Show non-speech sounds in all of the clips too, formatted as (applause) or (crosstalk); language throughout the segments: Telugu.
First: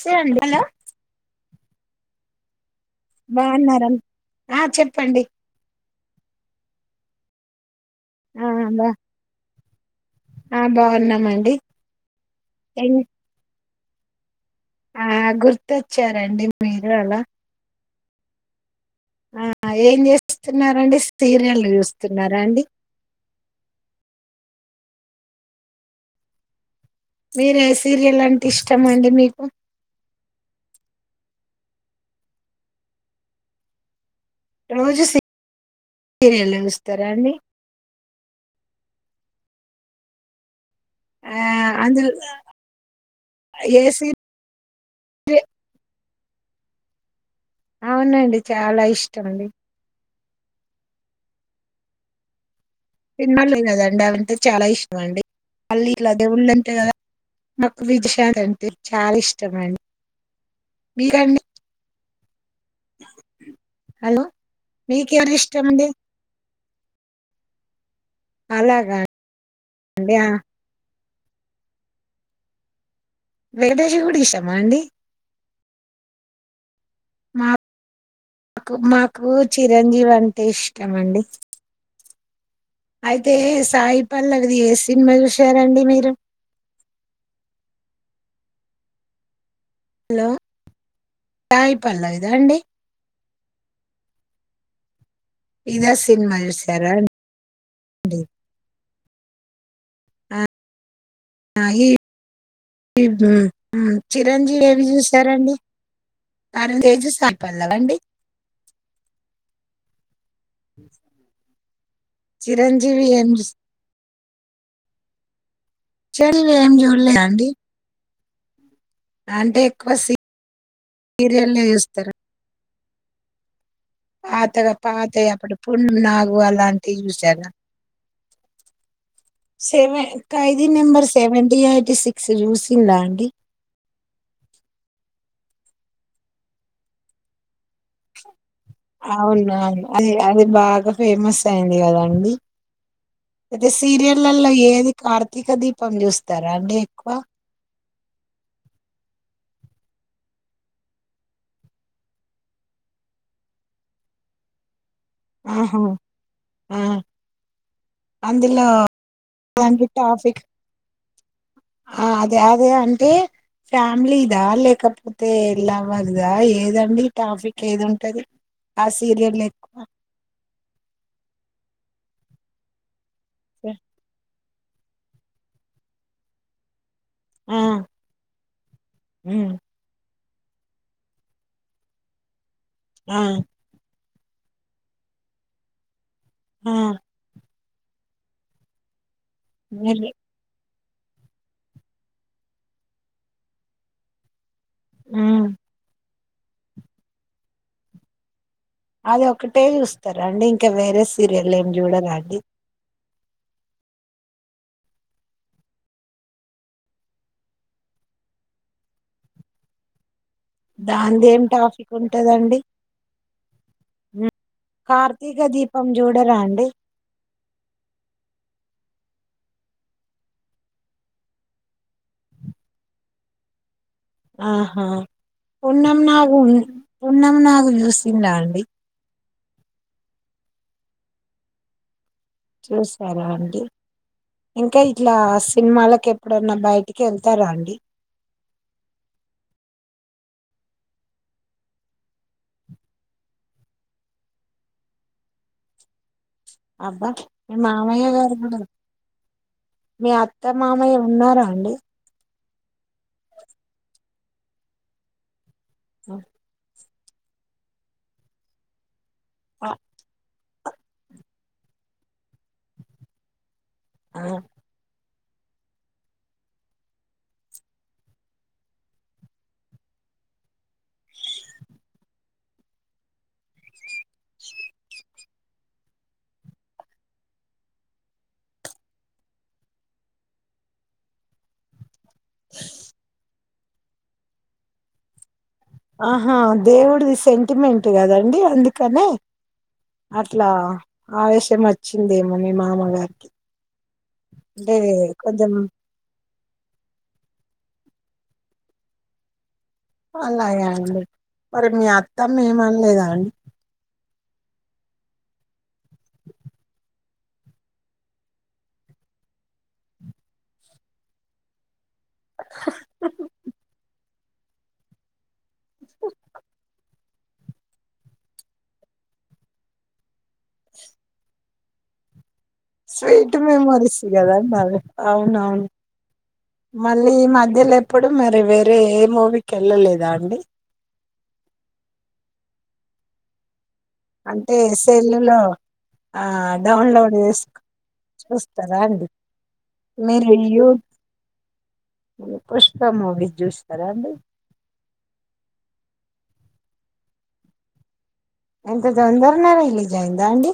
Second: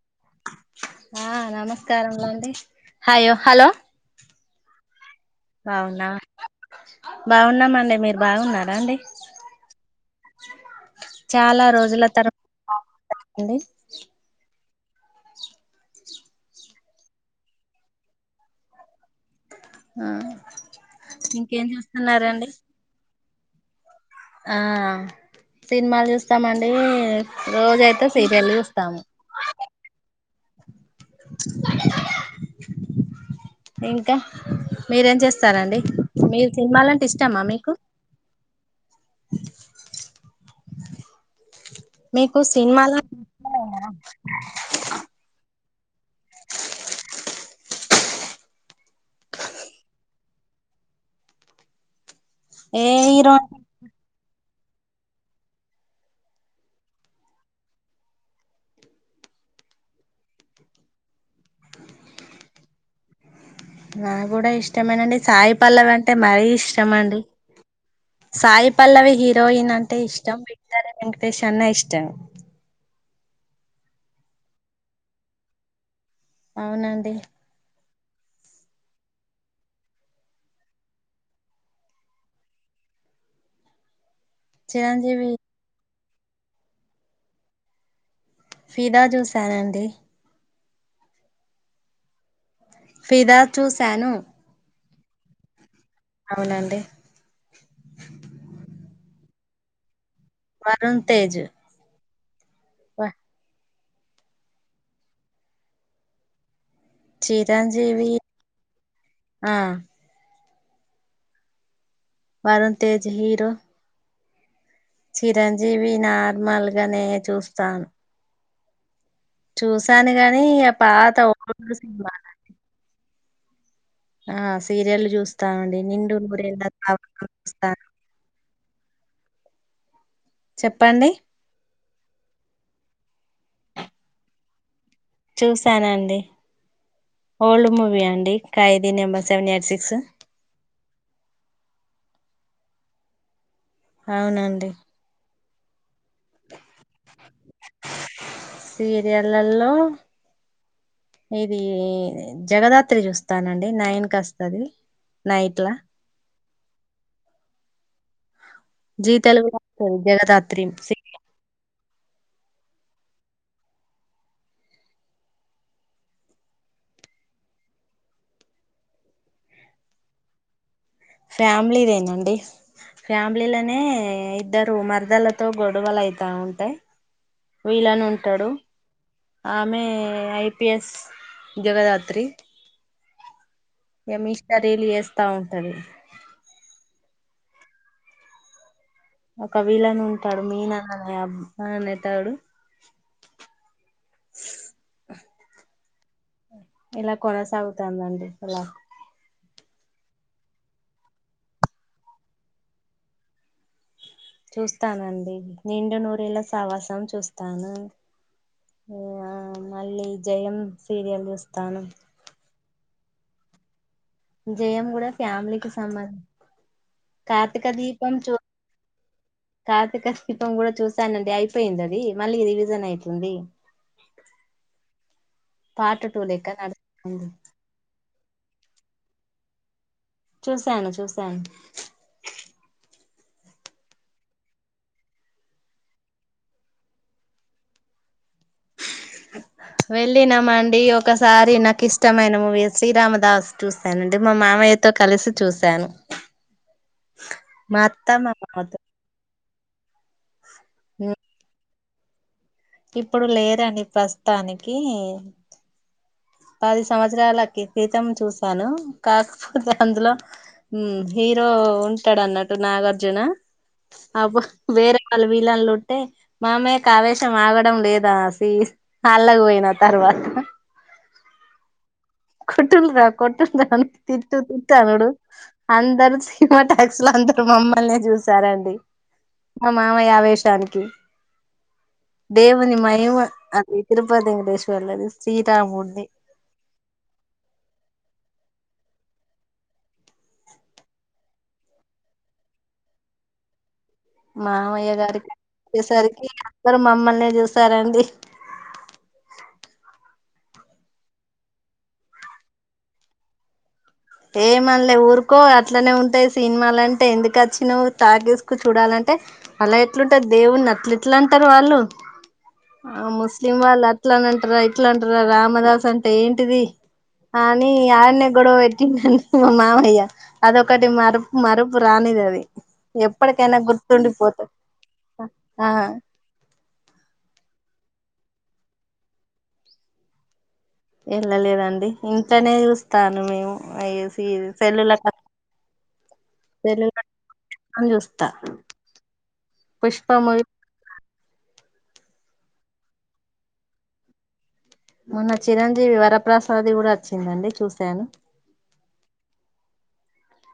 సేయండి అల్ల స్కారం లండి. బాన్నర? ఆ చెప్పండి. అవునా! బాగున్నామండీ. మీరు ఆ బాగున్నారా బా అండి? ఆ బాగున్నామండి చాలా రోజుల తరువా ఏం (unintelligible) అండి ఆ గుర్తొచ్చారండి మీరు అలా. ఆ. ఆ ఏం చేస్తున్నారు అండి? సీరియల్ ఇంకేం చూస్తున్నారా చేస్తున్నారండి అండి? ఆ సినిమాలు చూస్తామన్ టె మీరు ఏ రోజు అయితే అంటే సీరియల్ ఇష్టం చూస్తాము. అండి మీకు ఏ ఇంకా, రోజు మీరేం చేస్తారండి మీరు, సీరియల్ సినిమాలంటే చూస్తారా అండి ఇష్టమా మీకు? ఆ అందులో మీకు సినిమాల (unintelligible) ఎ అవునండి. చాలా ఇష్టం అండి. ఏ హీరో సినిమాల్లే కదండి అవంటే చాలా ఇష్టం అండి. మళ్ళీ ఇట్ల దేవుల్లంటే కదా నాకు విజశాంతి అంటే చాల ఇష్టమండి. మీ కండి? హలో నాక్కూడ ఇష్టమేనండి. మీకెవరు సాయి ఇష్టం అండి పల్లవి అంటే మరీ ఇష్టమండి. సాయి అలాగా పల్లవి హీరోయిన్ అంటే అండి. ఆ! ఇష్టం. విక్టరీ వెంకటేష్ అన్న ఇష్టమే. వెంకటేష్ కూడ ఇషమా అండి? అవునండి మాకు, మాకు చిరంజీవి అంటే ఇష్టం అండి. అయితే, సాయిపల్లవిది ఏ సినిమా చిరంజీవి చూసారండి మీరు? ఫిదా చూశారన్ హలో, సాయి పల్లవి ద అండి? ఫిదా చూశాను. ఫిదా సినిమా చూసారా అన్ డి? వరుణ్ తేజ్. వ మ్. మ్. చిరంజీవి ఏవి చూసారండి? వరుణ్ తేజ్. సాయి పల్లవ అండి? చిరంజీవి ఆ వరుణ్ చిరంజీవి తేజ్ ఏం హీరో చూస్ చిరంజీవి చిరంజీవి ఏం నార్మల్గనే జూడలేదా అండి? చూస్తాను. అంటే ఎక్కువ చూసాను గాని, ఆ పాత సీరియల్లే ఓల్డ్ జూస్తారు. సినిమాలండి. పాతగ పాతవి అప్పుడు చూస్తామండి పున్నమి నిండు నాగు నూరేళ్ల అలాంటివి కాపురం చూసార? చూస్తాను సెవెన్, ఖైదీ నెంబర్ చెప్పండి సెవెంటీ, ఎయిటీ సిక్స్, చూసిందా అండి? చూసానండి. ఓల్డ్ మూవీ అండి. ఖైదీ నెంబర్ సెవెన్ ఎయిట్ అవునవును. సిక్స్ అది అది బాగా ఫేమస్ అయింది కదండి, అయితే సీరియలల్లో అవునండి ఏది కార్ తీక దీపం చూస్తారా అండి ఎక్కువ? సీరియల్లల్లో ఇది జగదాత్రి చూస్తానండి నైన్ కస్తది నైట్ల ఆహా ఆ అందులో జీ తెలుగులో అలాంటి వస్తది టాఫి జగదాత్రి ఆ అదే అదే అంటే ఫ్యామిలీదా లేకపోతే లవర్దా ఏదండి టాఫిక్ ఏదుంటది ఆ సీరియల్ లేకు ఫ్యామిలీదేనండి ఫ్యామిలీ లనే ఇద్దరు మరదల్లతో గొడవలు అయితా ఉంటాయి ఆ వీలనుంటడు ఉమ్ ఆమె ఐ పీ ఎస్ జగదాత్రి ఆ ఇగ మీష్టా రీల్లు చేేస్తా ఉంటది ఆ ఒక మీరు విళనుంటాడు మీనా అని అబ్బా అనేటడు ఉమ్ ఇలా కొనసాగుతాందండి అలా అదొకటే చూస్తరా అండి ఇంకా వేరే సీరియల్ ఏమి జూడరా అండి చూస్తానండి నిండు నూరేళ్ళ సావాసం చూస్తాను ఓ ఆ మళ్ళీ జయం సీరియల్ దాందేం ఏం చూస్తాను టాఫిక్ ఉంటదండి జయం కూడా కార్తీక ఫ్యామిలీకి దీపం సంబంధం జూడరా అండి కార్తీక దీపం చూ కార్తీక శిపం కూడా చూశానండి అయిపొయిందది మళ్ళీ రివిజన్ అయితుంది ఆహా పున్నమ్ పార్ట్ టూ నాగు లెక్క నడుస్తుంది పున్నమ్ నాగు చూస్ తిన్నా అండి చూసాను చూసాను తరాండి ఇంకా ఇట్లా సినిమాలకు ఎప్పుడన్నా బయటికి ఎళ్తారా అండి వెళ్ళినమండి ఒకసారి నాకు ఇష్టమైన మూవీ శ్రీరామదాస్ చూసానండి మా మామయ్య తో కలిసి చూశాను అబ్బా మీ మా మామయ్య అత్త మా గారు గుడ మామతో మీ మామయ్య ఉన్నారా అండి ఇప్పుడు లేరండి ప్రస్తుతానికి ఆ పది సంవత్సరాలకి క్రితం చూసాను కాకపోతే అందులో హీరో ఉంటాడు అన్నట్టు నాగార్జున ఆ! అబ్ వేరే వాళ వీళ్లలుట్టే మామయ్య కావేశం ఆగడం లేదాసి అల్లగ పోయిన తర్వా పట్ కొట్టుల్ రా కొట్టుండ్రా అ తిట్టు తిట్టు అనుడు అందరు సీమా ట్యాక్స్ లా అందురు మమ్మల్నే జూసారండి మా మామయ్య ఆవేశానికి దేవుని మైమ అది తిరుపతి వెంకటేశ్వరులది ఆహా దేవుడిది సెంటిమెంట్ గదండి అందుకనే అట్లా ఆవేశం వచ్చిందేమో మీ మామగారికి అంటే మావయ్య గారికి కొంచెం చ్చేసరికి మమ్మల్నే జూసారండి అలాగే అండి మరి మీ అత్తమ్మ ఏమనలేదా అండి ఏమనలే ఊరుకో అట్లనే ఉంటాయి సినిమాలంటే ఎందుకచ్చినవ్ తాకీస్కు చూడాలంటే అంటే అలా ఎట్లుంటది దేవున్ని అట్లా ఎట్లా అంటారు వాళ్ళు ఆ ముస్లిం వాళ్లు అట్లనంటార ఇట్లంటన్నార రా మదాస్ అంటే ఏంటిది అని ఆన్నే గొడవ వెట్ ండి మా మామయ్య అదొకటి మరుపు మరుపు రానిదది స్వీట్ మెమొరీస్ కదా మ అవునవును ఆ మళ్ళీ ఈ మధ్యలో ఎప్పుడు మరి వేరే ఏ మూవీకి వెళ్ళలేదా అండి వెళ్ళలేదండి ఇంట్లోనే చూస్తాను మేము అయేసి సెల్లులో కొ ఆ డౌన్లోడ్ చేస్కొని చూస్తా చూస్తరా అండి పుష్ప మీరు మూవీ యూత్ పుష్ప మూవీ చూస్తారా అండి మొన్న చిరంజీవి వరప్రసాద్ కూడా వచ్చిందండి చూశాను ఎంత తొందరగా రీలీజయిందా అండి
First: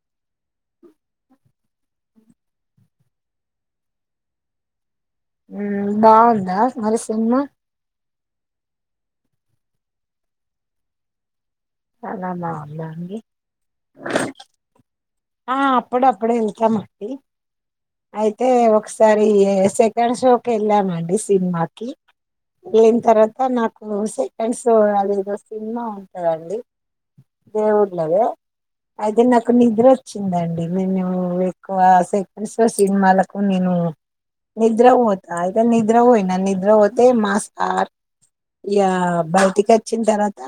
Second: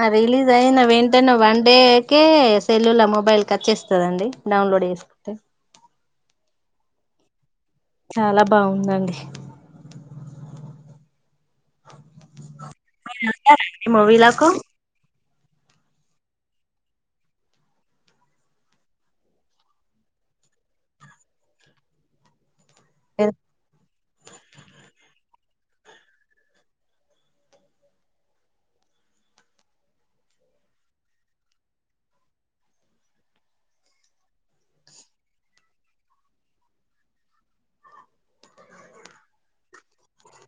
ఆ రిలీజయిన వెంటనే వన్ డేకే సెల్లులో మొబైల్కి వచ్చేస్తదండి డౌన్లోడ్ చేస్ మ్మ్ బాగుందా మరి సినిమా చాలా బాగుందండి చాలా బాగుంది (inaudible) మూవీలకు ఆ అప్పుడు అప్పుడే ఎళ్తామండి అయితే ఒకసారి సెకండ్ షోకి వెళ్ళామండి సినిమాకి (unintelligible) తర్వాత నాకు సెకండ్స్ అదేదో సినిమా ఉంటుందండి ఏ ఊర్లో అది అయితేే నాకు నిద్ర వచ్చిందండి నేను ఎక్కువ సెకండ్ షో సినిమాలకు నేను నిద్రవోత అయితే నిద్రవోయినా నిద్ర పోతే మా సార్ యా బయటికి వచ్చిన తర్వాత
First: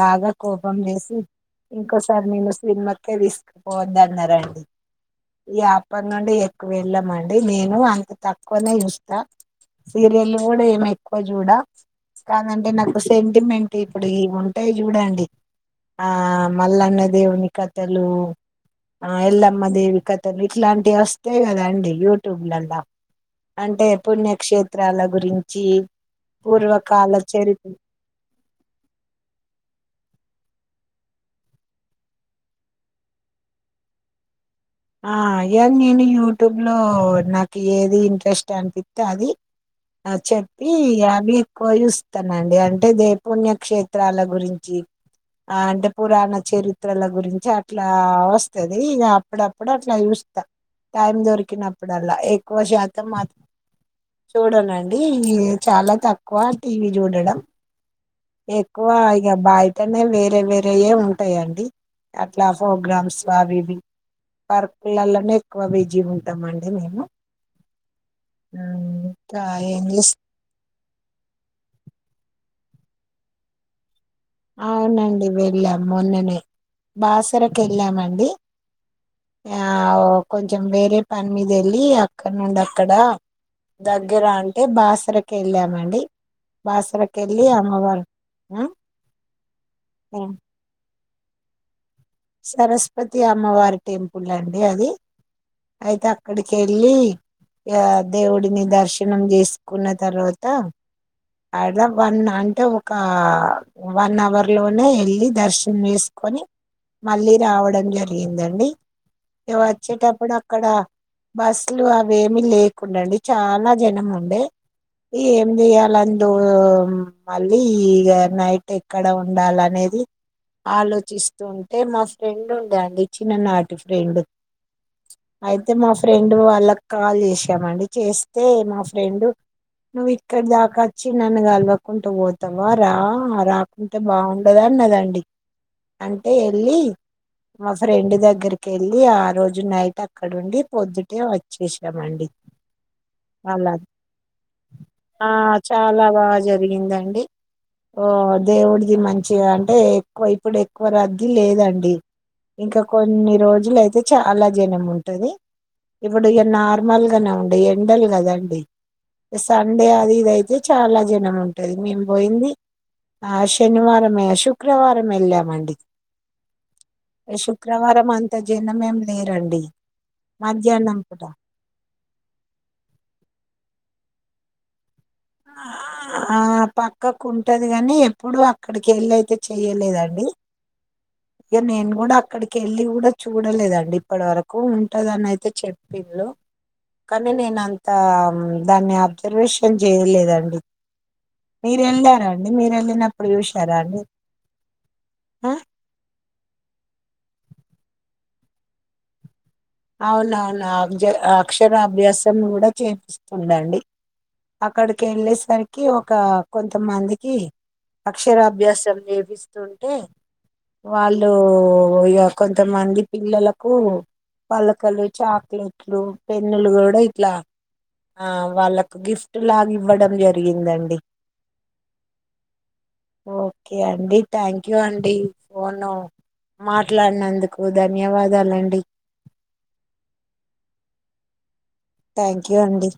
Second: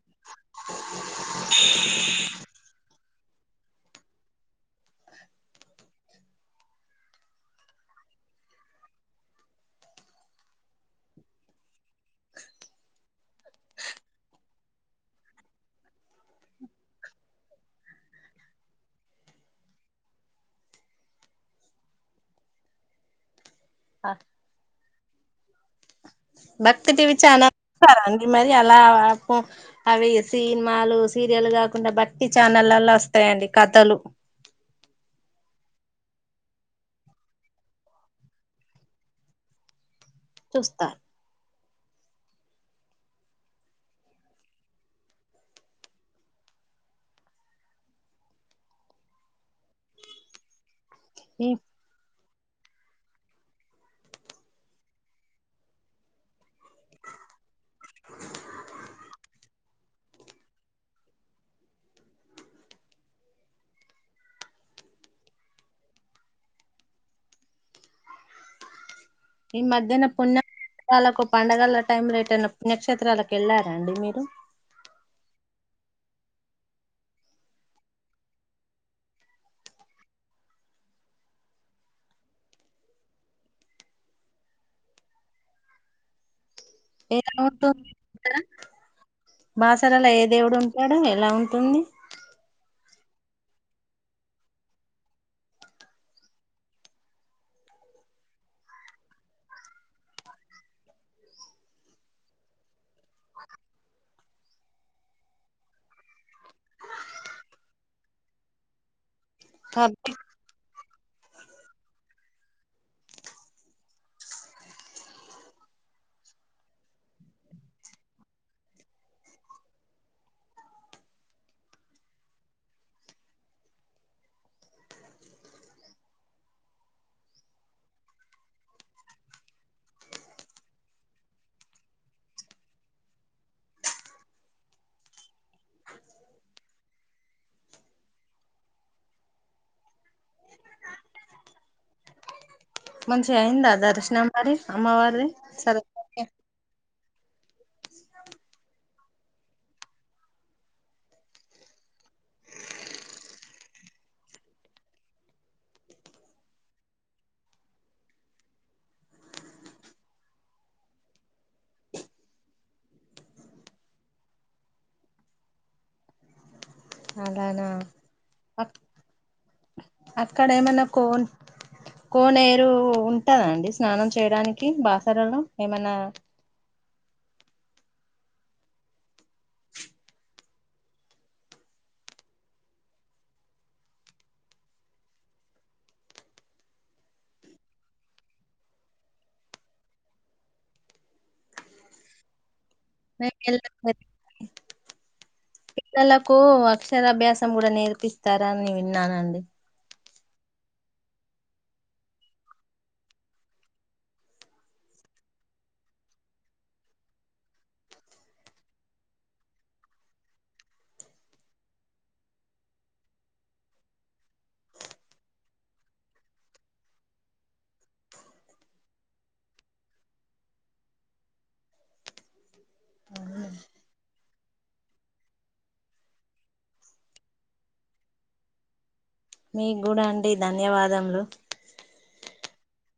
బాగా కోపం చేసి ఇంకోసారి నేను సినిమాకే తీసుకుపోవద్ద అన్నారండి ఇగ అప్పటి నుండి ఎక్కువ వెళ్ళామండి నేను అంత తక్కువనే చూస్తా సీరియల్ కూడా ఏమి ఎక్కువ చూడా కాదండి నాకు సెంటిమెంట్ ఇప్పుడు ఇవుంటాయి చూడండి ఆ మల్లన్న దేవుని కథలు ఆ ఎల్లమ్మ దేవి కథలు ఇట్లాంటివి వస్తేయి కదాండి యూట్యూబ్లలో అంటే పుణ్యక్షేత్రాల గురించి భక్తి టివి పూర్వకాల ఛానల్ చరిత్ర అ మరి అలా అవి సినిమాలు, సీరియల్ కాకుండా భక్తి ఛానల్లో వస్తాయండి కథలు ఆ అయన్ని యూట్యూబ్లో నాకు ఏది ఇంట్రెస్ట్ అనిపిస్తే అది ఆ చెప్పి చూస్తారు అవే కోయుస్తానండి అంటే దైపుణ్య క్షేత్రాల గురించి ఆ అంటే పురాణ చరిత్రల గురించి అట్లా వస్తది ఇక అప్పుడప్పు డు అట్లా చూస్తా టైం ఈ దొరికినప్పుడల్లా ఎక్కువ శాతం మాత్ చూడంనండి చాలా తక్కువ టీవీ చూడడం ఎక్కువ ఇక బయటనే వేరే వేరేయే ఉంటాయండి అట్లా ప్రోగ్రామ్స్ అవి ఇవి పర్కులలోనే ఎక్కువ బిజీ ఉంటామండి మేము మ్మ్ ఈ మధ్యన పుణ్య వాళ్ళకు పండగల టైమ్ లో రిటను పుణ్యక్షేత్రాలకు వెళ్ళారండి మీరు అవునండి వెళ్ళాం మొన్ననే బాసరకి వెళ్ళామండి ఆ కొంచెం వేరే పని మీద వెళ్ళి అక్కడ నుండి అక్కడ దగ్గర అంటే బాసర కెళ్ళామండి బాసర ఎలా కెళ్ళ ఉంటుంది అమ్మవారు అక్కడ బాసరలో ఏ ఆ దేవుడు ఉంటాడు ఎలా ఉంటుంది సరస్వతి అమ్మవారి టెంపుల్ అండి అది అయితే అక్కడి కెళ్ళి ఇక దేవుడిని దర్శనం చేసుకున్న తర్వాత అడ్ల వన్ అంటే ఒ కా వన్ అవర్ లోనే వెళ్ళి దర్శనం చేసుకొని మళ్ళీ రావడం జరిగిందండి ఇక పబ్లిక్ వచ్చేటప్పుడు అక్కడ బస్లు అవేమిీ లేకుడా అండి చాలా జనం ఉండే ఏం చెయాలందు మళ్ళీ ఇ నైట్ ఎక్కడ ఉండాలనే అది ఆలోచిస్తూ అంటే మా ఫ్రెండ్ ఉండేది అండి చిన్ననాటి ఫ్రెండ్ అయితే మా ఫ్రెండ్ వాళ్ళక్ కాల్ చేసామండి చేస్తే మా ఫ్రెండు నువ్వు ఇక్కడ్ దాక వచ్చి నన్ను కలవకుంటూ పోతావ రా రాకుంటే బాగుండద ఉన్నదండి అంటే వెళ్ళి మా ఫ్రెండ్ దగ్గరికి వెళ్ళి ఆ రోజు నైట్ అ అక్కడ ఉండి పొద్దుటే వచ్చేసినమండి మంచిగా ఆల్ల అయిందా దర్శనం మరి అమ్మవారిది ఆ చాల సరస్వతి బాగ జరిగిందండి ఓ దేవుడిది మంచిగా అంటే ఎక్కువ ఇప్పుడు ఎక్కువ రద్ ది లేదండి ఇంకా కొన్ని రోజులు అయితే చాల జనం ఉంటది ఇప్పుడు ఇక నార్మల్గానే ఉండు ఎండల్ కదండి సండే అది ఇదయితే చాల జనం ఉంటది మేము పోయింది ఆ శనివారమే శుక్రవారమేల్లాం మండి ఎ అలానా శుక్రవారం అంత అక్ జనమేమ్ లేరండి అక్కడ ఏమైనా మధ్యాహ్నం పూట కోన్ కోనేరు ఉంటదండి స్నానం చేయడానికి బాసరలో ఏమన్నా పక్కకుంటది గానీ ఎప్పుడు అక్కడి కెళ్ళి అయితే చెయ్యలేదండి ఇక నేను కూడ అక్కడికి వెళ్ళి కూడా చూడలేదండి ఇప్పటి వరకు ఉంటదని అయితే చెప్పింది హలో కానీ నేనంత దాన్ని అబ్జర్వేషన్ చేయలేదండి మీరు వెళ్ళారా అండి మీరు వెళ్ళినప్పుడు చూసార అండి కో అక్షరాభ్యాసం కూడ నేర్పిస్తార అని విన్నానండి అవునవును అ అక్షరాభ్యాసం కూడ చేపిస్తుండండి అక్కడి కెళ్ళేసరికి ఒక కొంతమందికి అక్షర అభ్యాసం చేపిస్తుంటే వాళ్ళు ఇగ కొంతమంది పిల్లలకు పలకలు చాక్లెట్లు పెన్నులు కూడ ఇట్లా ఆ వాళ్ళకు గిఫ్ట్ లాగ ఇవ్వడం జరిగిందండి ఓకే అండి థ్యాంక్ యూ అండి ఫోను మాట్లాడినందుకు ధన్యవాదాలండి మీక్ గూడా అండి ధన్యవాదములు థ్యాంక్ యూ అండి